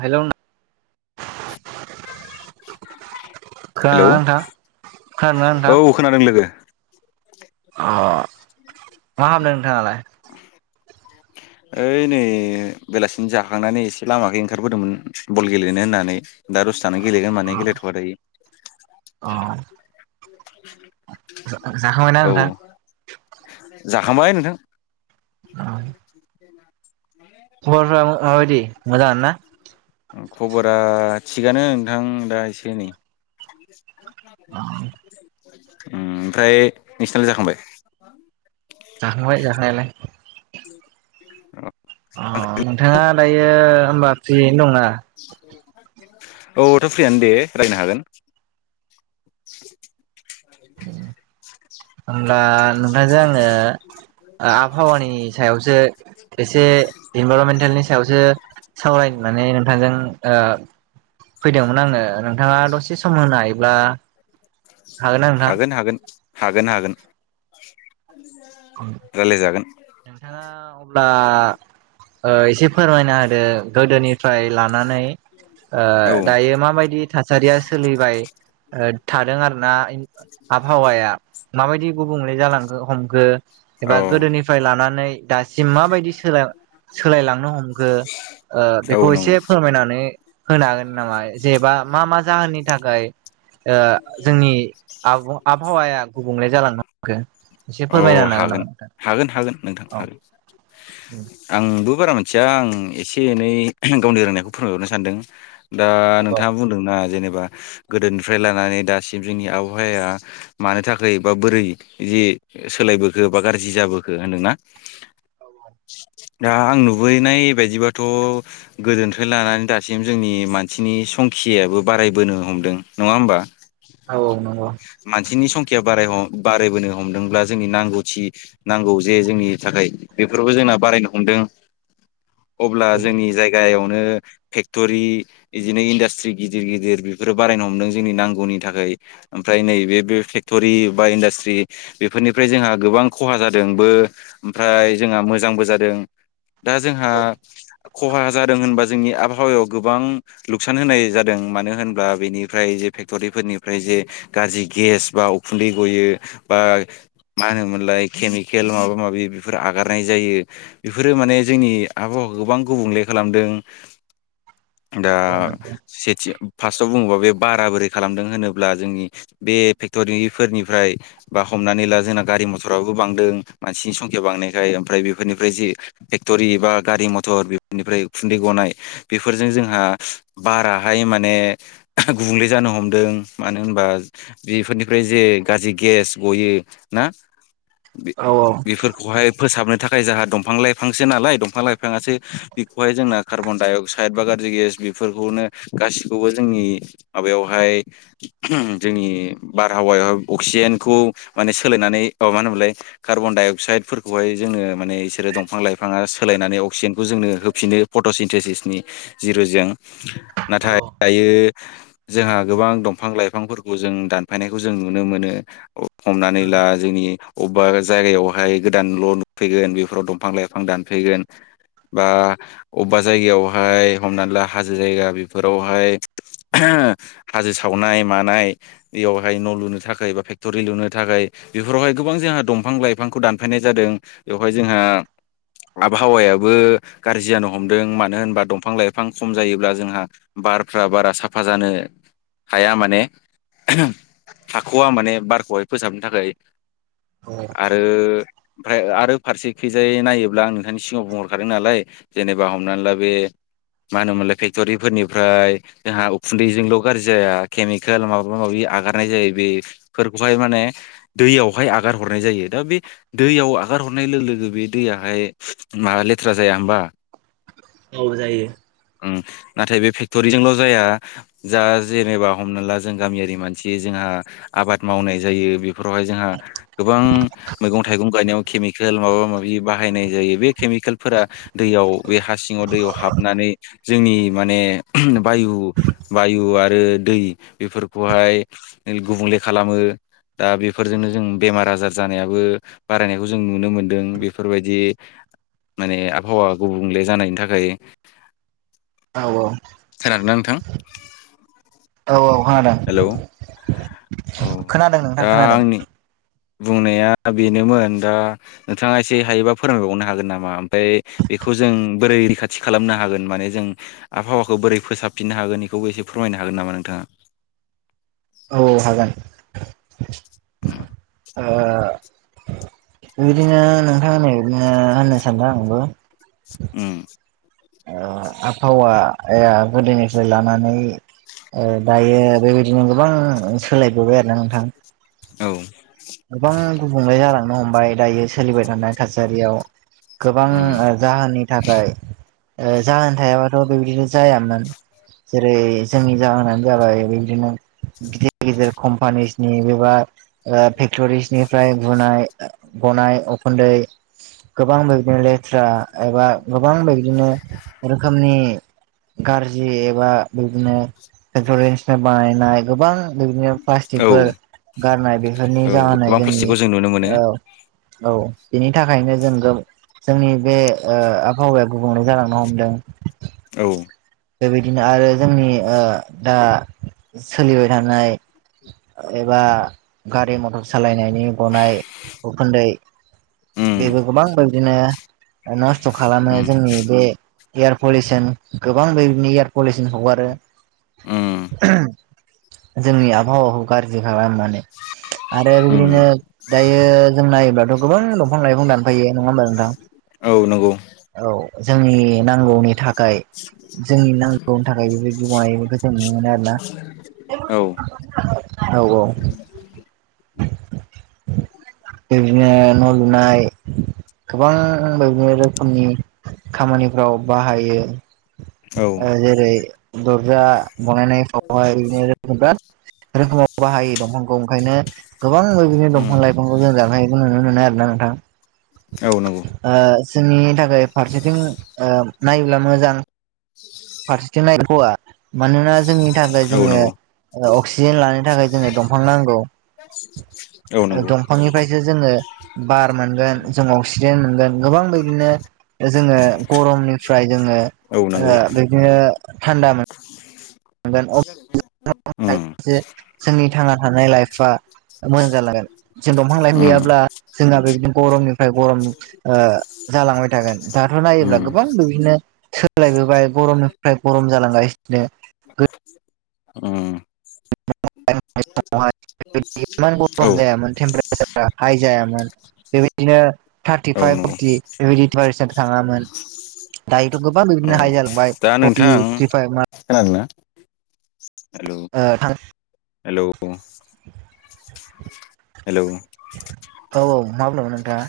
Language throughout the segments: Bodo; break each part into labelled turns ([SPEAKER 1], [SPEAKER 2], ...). [SPEAKER 1] हेल'
[SPEAKER 2] [inaudible] हेलौ
[SPEAKER 1] खोनादोंना नोंथां
[SPEAKER 2] [inaudible]
[SPEAKER 1] खोनादोंना नोंथां
[SPEAKER 2] औ खोनादों लोगो
[SPEAKER 1] अ मा खामदों नोंथाङालाय? [inaudible]
[SPEAKER 2] ओइ नै बेलासिनि जाखांनानै एसे लामाखै ओंखारबोदोंमोन बल गेलेनो होननानै दा दसे थाना गेलेगोन माने गेलेथ'वा दायो
[SPEAKER 1] अ
[SPEAKER 2] [inaudible]
[SPEAKER 1] जाखांबायना
[SPEAKER 2] औ
[SPEAKER 1] नोंथां
[SPEAKER 2] जाखांबाय नोंथां
[SPEAKER 1] अ खबरफ्रा माबादि मोजाङोना
[SPEAKER 2] खबरा थिगानो नोंथां दा एसे एनै
[SPEAKER 1] अ
[SPEAKER 2] [inaudible] ओमफ्राय नोंसिनालाय जाखांबाय
[SPEAKER 1] जाखांबाय जाखांनायालाय
[SPEAKER 2] औ
[SPEAKER 1] अ नोंथाङा दायो होमबा फ्रियैनो दंना?
[SPEAKER 2] [inaudible] औ दा फ्रियानो दे रायलायनो हागोन [inaudible]
[SPEAKER 1] होमब्ला नोंथांजों आङो आबहावानि सायावसो एसे
[SPEAKER 2] [inaudible]
[SPEAKER 1] इनभारमेन्टेलनि सायावसो सावरायनो होननानै नोंथांजों ओ फैदोंमोन आङो नोंथाङा दसे सम होनो हायोब्ला ना नोंथां?
[SPEAKER 2] हागोन हागोन हागोन हागोन रायलायजागोन
[SPEAKER 1] नोंथाङा अब्ला ओ एसे फोरमायना होदो गोदोनिफ्राय लानानै ओ
[SPEAKER 2] औ
[SPEAKER 1] दायो माबायदि थासारिया सोलिबाय थादों आरोना आबहावाया माबायदि गुबुंले जालांखो हमखो
[SPEAKER 2] औ
[SPEAKER 1] एबा गोदोनिफ्राय लानानै दासिम माबायदि सोलाय सोलायलांनो हमखो ओ
[SPEAKER 2] औ
[SPEAKER 1] बेखौ
[SPEAKER 2] नंगौ
[SPEAKER 1] एसे फोरमायनानै होनो हागोन नामा जेनेबा मा मा जाहोननि थाखाय ओ जोंनि आबहावाया गुबुंले जालांंनो हमखो एसे
[SPEAKER 2] औ
[SPEAKER 1] फोरमायनानै
[SPEAKER 2] हागोन हागोन हागोन नोंथां हागोन आंबो बारा मिथिया आं एसे एनै गावनि रोंनायखौ फोरमायहरनो सानदों दा
[SPEAKER 1] औ
[SPEAKER 2] नोंथाङा बुंदोंना जेने बा गोदोनिफ्राय लानानै दासिम जोंनि आबहावाया मानो थाखाय बा बोरै जि सोलायबोखो बा गाज्रि जाबोखो होनदोंना
[SPEAKER 1] औ
[SPEAKER 2] दा आं नुुबैनायबायदिबथ' गोदोनिफ्राय लानानै दासि म जोंनि मानसिनि संखियाबो बारायबोनो हमदों नङा होमबा
[SPEAKER 1] औ नंगौ औ
[SPEAKER 2] मानसिनि बारायबोनो हमदोंब्ला जोंनि नांगौथि नांगौ जे जोंनि थाखाय बेफोरबो जों बारायनो हमदों
[SPEAKER 1] [inaudible]
[SPEAKER 2] अब्ला जोंनि जायगायावनो फेक्टरि बिदिनो इन्डास्ट्रि गिदिर गिदिर बेफोरो बारायनो हमदों जोंनि नांगौनि थाखाय ओमफ्राय पेक्ट'रि बा इन्दाष्ट्रि बेफोरनिफ्राय जोंहा गोबां खहा जादोंबो ओम फ्राय जोंहा मोजांबो जादों दा जोंहा खहा जादों होनबी जोंनि आब आबहावायाव गोबां लुकसान होनाय जादों मानो होनब्ला बेनिफ्राय जे फेक्ट'रिफोरनिफ्राय जे गाज्रि गेस बा उखुन्दै गयो बा मा होनोमोनलाय केमिकेल माबा माबि बेफोर आगारनाय जायो बेफोरो माने जोंनि आबहावाखौ गोबां गुबुंले खालामदों दा सेथि फार्स्टआव बुङोबा बे बारा बोरै खालामदों होनोब्ला जोंनि बे फेक्टरिफोरनिफ्राय बा हमनानै ला जोना गारि मथराबो बांदों मानसिनि संखया बांनायखाय ओमफ्राय बेफोरनिफ्राय जि फेक्ट'रि बा गारि मथर थर बेनिफ्राय उखुन्दै गनाय बेफोरजों जोंहा बाराहाय माने गुबुंले जानो हमदों मानो होनबा बेफोरनिफ्राय जे गाज्रि गेस गयो ना
[SPEAKER 1] औ
[SPEAKER 2] बेफोरखौहाय फोसाबनो थाखाय खाय जोंहा दंफां लाइफांसो नालाय दफां लाइफाङासो बेखौहाय जोंना कार्बनडाइअक्स अक्साद बा गाज्रि गेस बेफोरखौनो गासिखौबो जोंनि माबायावहाय [unintelligible] जोंनि बारहावायावहाय अक्सिजेनखौ माने सोलायनानै अ मा होनोमलाय कार्बन डाइ अक्साइड फोरखौहाय जोङो माने बिसोरो दंफां लाइफाङा सोलायनानै अक्सिजेनखौ जोंनो होफिनो फट'सिनट्रेसिसनि जिर' जों नाथाय दायो जोंहा गोबां दंफां लाइफांफोरखौ जों जों दानफायनायखौ जों नुनो मोनो हमनानै ला जोंनि अबेबा जायगायावहाय गोदानल' नुफैगोन बेफोराव दंफां लाइफां दानफैगोन बा अबेबा जायगायाव हाय हमना ला हाजो जायगा बेफोरावहाय हाजो सावनाय मानाय बेयावहाय न' लुनो थाखाय बा फेक्ट'रि लुनो थाखाय बेफोरावहाय गोबां जोंहा दंफां लाइफांखौ दानफैनाय जादों बेवहाय जोंहा आबहावायाबो गाज्रि जानो हमदों मानो होनबा दंफां लाइफां खम जायोब्ला जोंहा बारफ्रा बारा साफा जानो हाया माने [inaudible] थाख'वा माने बारखौहाय फोसाबनो थाखाय आरो ओमफ्राय आरो फारसे खैजायै नायोब्ला आं नोंथांनि सिगाङाव बुंहरखादों नालाय जेनेबा हमनानै ला बे मानो होनोमोनलाय फेक्ट'रिफोरनिफ्राय जोंहा उखुन्दैजोंल' गाज्रि जाया केमिकेल माबा माबि आगारनाय जायो बे बेफोरखौहाय माने दैयाव हाय आगार हरनाय जायो दा बे दैयाव खौ आगार हरनाय लोगो लोगो बे दैयाहाय मा लेथ्रा जाया होमबा
[SPEAKER 1] औ जायो
[SPEAKER 2] उम नाथाय बे फेक्ट'रिजोंल' जाया जा जेनेबा हमना ला जों गामियारि मानसि जोंहा जोंहा आबाद मावनाय जायो बेफोरावहाय जोंहा गोबां मैगं थाइगं गायनायाव केमिकेल माबा माबि बाहायनाय जायो बे केमिकेलफोरा दैयाव बे हा सिङाव दैयाव हाब नानै जोंनि माने बायु बायु आरो दै बेफोरखौहाय हाय गुबुंले खालामो दा बेफोरजोंनो जों बेमार आजार जानायाबो बारायनायखौ जों नुनो मोनदों बेफोरबायदि माने आबहावा गुबुंले जानायनि थाखाय।
[SPEAKER 1] औ औ
[SPEAKER 2] खोनादों ना नोंथां?
[SPEAKER 1] औ खोनादों
[SPEAKER 2] हेलौ, औ
[SPEAKER 1] खोनादों नोंथां
[SPEAKER 2] दा
[SPEAKER 1] खोनादों
[SPEAKER 2] आंनि बुंनाया बेनोमोन दा नोंथाङा एसे हायोबा फोरमायबावनो हागोन नामा ओमफ्राय बेखौ जों बोरै रैखाथि खालामनो हागोन माने जों आबहावाखौ बोरै फोसाबफिननो हागोन इखौबो एसे फोरमायनानै होनो हागोन नामा नोंथाङा?
[SPEAKER 1] [inaudible] औ औ हागोन
[SPEAKER 2] उम
[SPEAKER 1] ओ बिदिनो नोंथांमोनै बिदिनो होननो सानदों आंबो।
[SPEAKER 2] उम
[SPEAKER 1] ओ आबहावाया गोदोनिफ्राय लानानै ओ दायो बेबायदिनो गोबां सोलायबोबाय आरो ना नोंथां।
[SPEAKER 2] औ
[SPEAKER 1] गोबां गुबुंले जालांनो हमबाय दायो सोलिबाय थानाय थासारियाव गोबां
[SPEAKER 2] उम
[SPEAKER 1] ओ जाहोननि थाखाय ओ जाहोन थायाबाथ' बेबायदिनो जायामोन जेरै जोंनि जाहोनानो जाबाय बिदिनो गिदिर गिदिर कम्पानिसनि एबा ओ फेक्टरिसनिफ्राय गुनाय गनाय उखुन्दै गोबां बिदिनो लेथ्रा एबा गोबां बिदिनो रोखोमनि गार्जि एबा बिदिनो फेकथरिन्सनिफ्राय बानायनाय गोबां बिदिनो
[SPEAKER 2] औ
[SPEAKER 1] प्लास्टिकफोर गारनाय बेफोरनि
[SPEAKER 2] औ
[SPEAKER 1] जाहोनानाय
[SPEAKER 2] गोबां
[SPEAKER 1] जोंनि
[SPEAKER 2] प्लास्टिकखौ जों नुनो मोनो
[SPEAKER 1] औ ओ औ बिनि थाखायनो जों गो जोंनि बे ओ आबहावाया गुबुंले जालांनो हमदों।
[SPEAKER 2] औ
[SPEAKER 1] बेबायदिनो आरो जोंनि ओ दा सोलिबाय थानाय एबा गारि मथर सालायनायनि गनाय उखुनन्दै
[SPEAKER 2] उम
[SPEAKER 1] बेबो गोबां बेदिनो नस्थ' खालामो
[SPEAKER 2] उम
[SPEAKER 1] जोंनि बे एयार पलिउसन गोबां बेबायनो एयार पलिउसन हगारो
[SPEAKER 2] उम
[SPEAKER 1] [unintelligible] जोंनि आबहावाखौ गाज्रि खालामो माने आरो
[SPEAKER 2] उम
[SPEAKER 1] बिदिनो दायो जों नायोब्लाथ' गोबां दंफां लाइफां दानफायो। नङा होमबा नोंथां?
[SPEAKER 2] औ नंगौ
[SPEAKER 1] औ जोंनि नांगौनि थाखाय खाय जोंनि नांगौनि थाखाय बेबायदि मावानायखौ जों नुनो मोनो आरो ना।
[SPEAKER 2] औ
[SPEAKER 1] औ औ [inaudible] औ [unintelligible] लुनाय गोबां बादिनो रोखोमनि खामानिफ्राव बाहायो।
[SPEAKER 2] औ
[SPEAKER 1] ओ जेरै दर्जा बानायफाव [unintelligible] रोखोमाव बाहायो दंफांखौ ओंखायनो गोबां बिदिनो
[SPEAKER 2] उम
[SPEAKER 1] दंफां लाइफांखौ जों जानो हायो बुङो। नुनो आरोना नोंथां।
[SPEAKER 2] औ नंगौ।
[SPEAKER 1] ओ जोंनि थाखाय फारसेथिं ओ नायोब्ला मोजां फारसेथिं [unintelligible] मानोना जोंनि थाखाय
[SPEAKER 2] औ
[SPEAKER 1] जोङो
[SPEAKER 2] नंगौ
[SPEAKER 1] ओ अक्सिजेन लानो थाखाय जोंनो दंफां नांगौ
[SPEAKER 2] औ नंगौ
[SPEAKER 1] जे जोङो बार मोनगोन जों अक्सिजेन मोनगोन गोबां बिदिनो जोङो गरमनिफ्राय जोङो
[SPEAKER 2] औ
[SPEAKER 1] ओ
[SPEAKER 2] नंगौ
[SPEAKER 1] बिदिनो थान्दा मोन
[SPEAKER 2] बिदिसो जागोननो।
[SPEAKER 1] जोंनि थांना थानाय लाइफआ। ओ मोजां जालांगोन जों दंफां लाइफां
[SPEAKER 2] उम
[SPEAKER 1] गैयाब्ला जोंहा बेबायदिनो गरमनिफ्राय गरम ओ जालांबाय थागोन दाथ' नायोब्ला
[SPEAKER 2] उम
[SPEAKER 1] गोबां बिदिनो सोलायबोबाय गरमनिफ्राय गरम जालांगासिनोनो। गोद
[SPEAKER 2] उम
[SPEAKER 1] गोदोनि
[SPEAKER 2] [inaudible]
[SPEAKER 1] [unintelligible] इमान
[SPEAKER 2] औ
[SPEAKER 1] गरम जायामोन टेमपारेसारा हाइ जायामोन। बेबायदिनो
[SPEAKER 2] औ
[SPEAKER 1] थार्टिफाइभ
[SPEAKER 2] नंगौ
[SPEAKER 1] फरटि बेबायदिद्राय हिसाब थांङामोन। दायोथ' गोबा
[SPEAKER 2] औ
[SPEAKER 1] बिदिनो हाइ जालांबाय
[SPEAKER 2] दा
[SPEAKER 1] फटि
[SPEAKER 2] नोंथां
[SPEAKER 1] थ्रि फाइभ मान
[SPEAKER 2] हेलौ
[SPEAKER 1] ओ थां
[SPEAKER 2] हेलौ हेलौ
[SPEAKER 1] औ औ मा बुंदोंमोन नोंथा।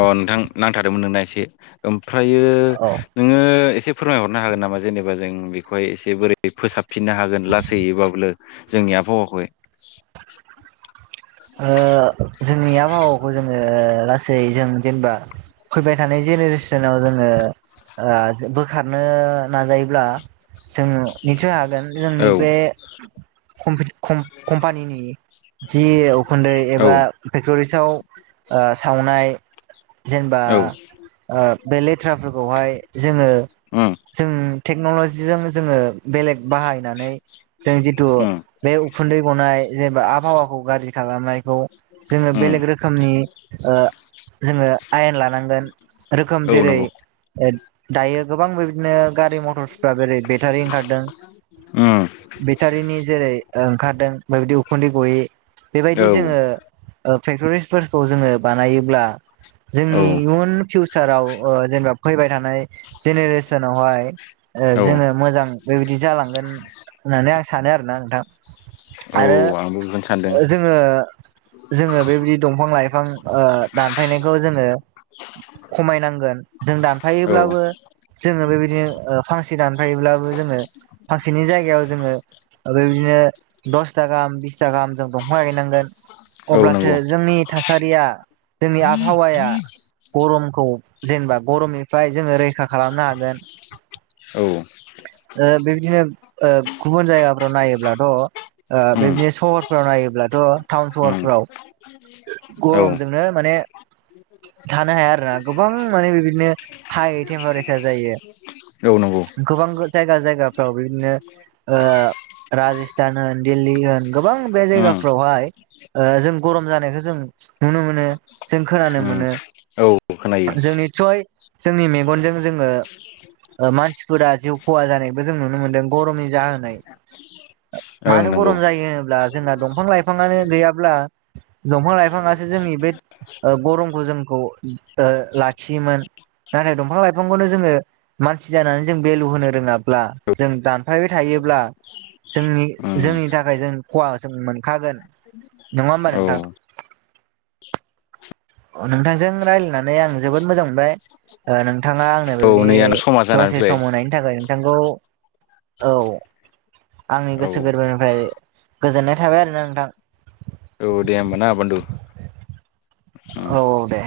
[SPEAKER 2] अ नोंथां नांथादोंमोन नोंना एसे ओमफ्रायो
[SPEAKER 1] औ
[SPEAKER 2] नोङो एसे फोरमायहरनो हागोन नामा जेनेबा जों बेखौहाय एसे बोरै फोसाबफिननो हागोन लासैयोब्लाबो जोंनिया दाबो आवाखै।
[SPEAKER 1] ओ जोंनि आबहावाखौ जोङो लासै जों जेनेबा फैबाय थानाय जेनेरेसनाव जोङो ओ बोखारनो नाजायोब्ला जोङो निसु हा गोन
[SPEAKER 2] औ
[SPEAKER 1] जोंनि बे कम-कमपानिनि जि उन्दै
[SPEAKER 2] औ
[SPEAKER 1] एबा फेक्ट'रिसआव ओ सावनाय जेनेबा
[SPEAKER 2] औ
[SPEAKER 1] बे लेथ्राफोरखौहाय जोङो
[SPEAKER 2] उम
[SPEAKER 1] जों टेक्नल'जिजों जोङो बेलेग बाहायनानै जों जिथु
[SPEAKER 2] उम
[SPEAKER 1] बे उखुन्दै गनाय जेनेबा आबहावाखौ गाज्रि खालामनायखौ जोङो
[SPEAKER 2] उम
[SPEAKER 1] बेलेग रोखोमनि ओ जोङो आयेन लानांगोन रोखोम
[SPEAKER 2] औ
[SPEAKER 1] जेरै
[SPEAKER 2] नंगौ
[SPEAKER 1] ओ दायो गोबां बेबादिनो गारि मटरसफ्रा जेरै बेटारि ओंखारदों।
[SPEAKER 2] उम
[SPEAKER 1] बेटारिनि जेरै ओंखारदों बेबायदि उखुन्दै गयै बेबायदि
[SPEAKER 2] औ
[SPEAKER 1] जोङो फेक्ट'रिसफोरखौ जोङो बानायोब्ला
[SPEAKER 2] औ
[SPEAKER 1] जोंनि इयुन फिउचाराव जेनेबा फैबाय थानाय जेनेरेसनावहाय
[SPEAKER 2] औ
[SPEAKER 1] जोङो मोजां बेबायदि जालांगोन। होननानै आं सानो आरोना नोंथां।
[SPEAKER 2] औ
[SPEAKER 1] आरो
[SPEAKER 2] आंबो बुंनो सानो।
[SPEAKER 1] जोङो जोङो बेबायदि दंफां लाइ फां ओ दानफायनायखौ जोङो खमायनांगोन। जों
[SPEAKER 2] औ
[SPEAKER 1] दानफायोब्लाबो जोङो बेबायदि नो ओ फांसे दानफायोब्लाबो जोङो फांसेनि जायगायाव जोङो ओ बेबायदिनो दसथा गाहाम बिसथा गाहाम जों दंफां गायनांगोन
[SPEAKER 2] औ
[SPEAKER 1] अब्लासो
[SPEAKER 2] नंगौ
[SPEAKER 1] जोंनि थासारिया जोंनि आबहावाया गरमखौ जेनेबा गरमनिफ्राय जोङो रैखा खालामनो हागोन।
[SPEAKER 2] औ
[SPEAKER 1] ओ बेबा दिनो गुबुन जायगाफ्राव नायोब्लाथ'
[SPEAKER 2] उम
[SPEAKER 1] बेदिनो सहर फ्रावनायोब्लाथ' टाउन
[SPEAKER 2] उम
[SPEAKER 1] सहरफ्राव
[SPEAKER 2] औ
[SPEAKER 1] गरमजोंनो माने थानो हाया आरोना गोबां माने बिदिनो हाइ टेम्पारेसार जायो।
[SPEAKER 2] औ नंगौ
[SPEAKER 1] गोबां जायगा जायगाफ्राव बिदिनो ओ राजस्थान होन दिल्ली होन गोबां बे
[SPEAKER 2] उम
[SPEAKER 1] जायगाफ्रावहाय जों गरम जानाय खो जों नुनो मोनो जों खोनानो
[SPEAKER 2] उम
[SPEAKER 1] मोनो।
[SPEAKER 2] औ खोनायो
[SPEAKER 1] जों निस्सय जोंनि मेगनजों जोङो ओ मानसिफोरा जिउ खहा जानायबो जों नुनो मोनदों गरमनि जाहोनै।
[SPEAKER 2] ओं
[SPEAKER 1] मानो
[SPEAKER 2] नंगौ
[SPEAKER 1] गरम जायो होनोब्ला जोंहा दंफां लाइफाङानो गैयाब्ला दंफां लाइफाङासो जोंनि बे गरमखौ जोंखौ लाखियोमोन। नाथाय दंफां लाइफांखौनो जोङो मानसि जानानै जों भेलु होनो रोङाब्ला जों दानफायबाय थायो ब्ला जोंनि
[SPEAKER 2] उम
[SPEAKER 1] जोंनि थाखाय जों खहा जों मोनखागोन। नङा होमा
[SPEAKER 2] औ
[SPEAKER 1] नोंथां? अ नोंथांजों रायलायनानै आं जोबोद मोजां मोनबाय ओ नोंथाङा आंनो
[SPEAKER 2] औ नै आंना समा
[SPEAKER 1] बेबायदि
[SPEAKER 2] जानानै
[SPEAKER 1] दसे
[SPEAKER 2] फैबाय
[SPEAKER 1] सम होनायनि थाखाय नोंथांखौ औ आंनि
[SPEAKER 2] औ
[SPEAKER 1] गोसो गोरबोनिफ्राय गोजोननाय थाबाय आरोना नोंथां।
[SPEAKER 2] औ दे होमबा ना बुन्दु।
[SPEAKER 1] औ औ दे।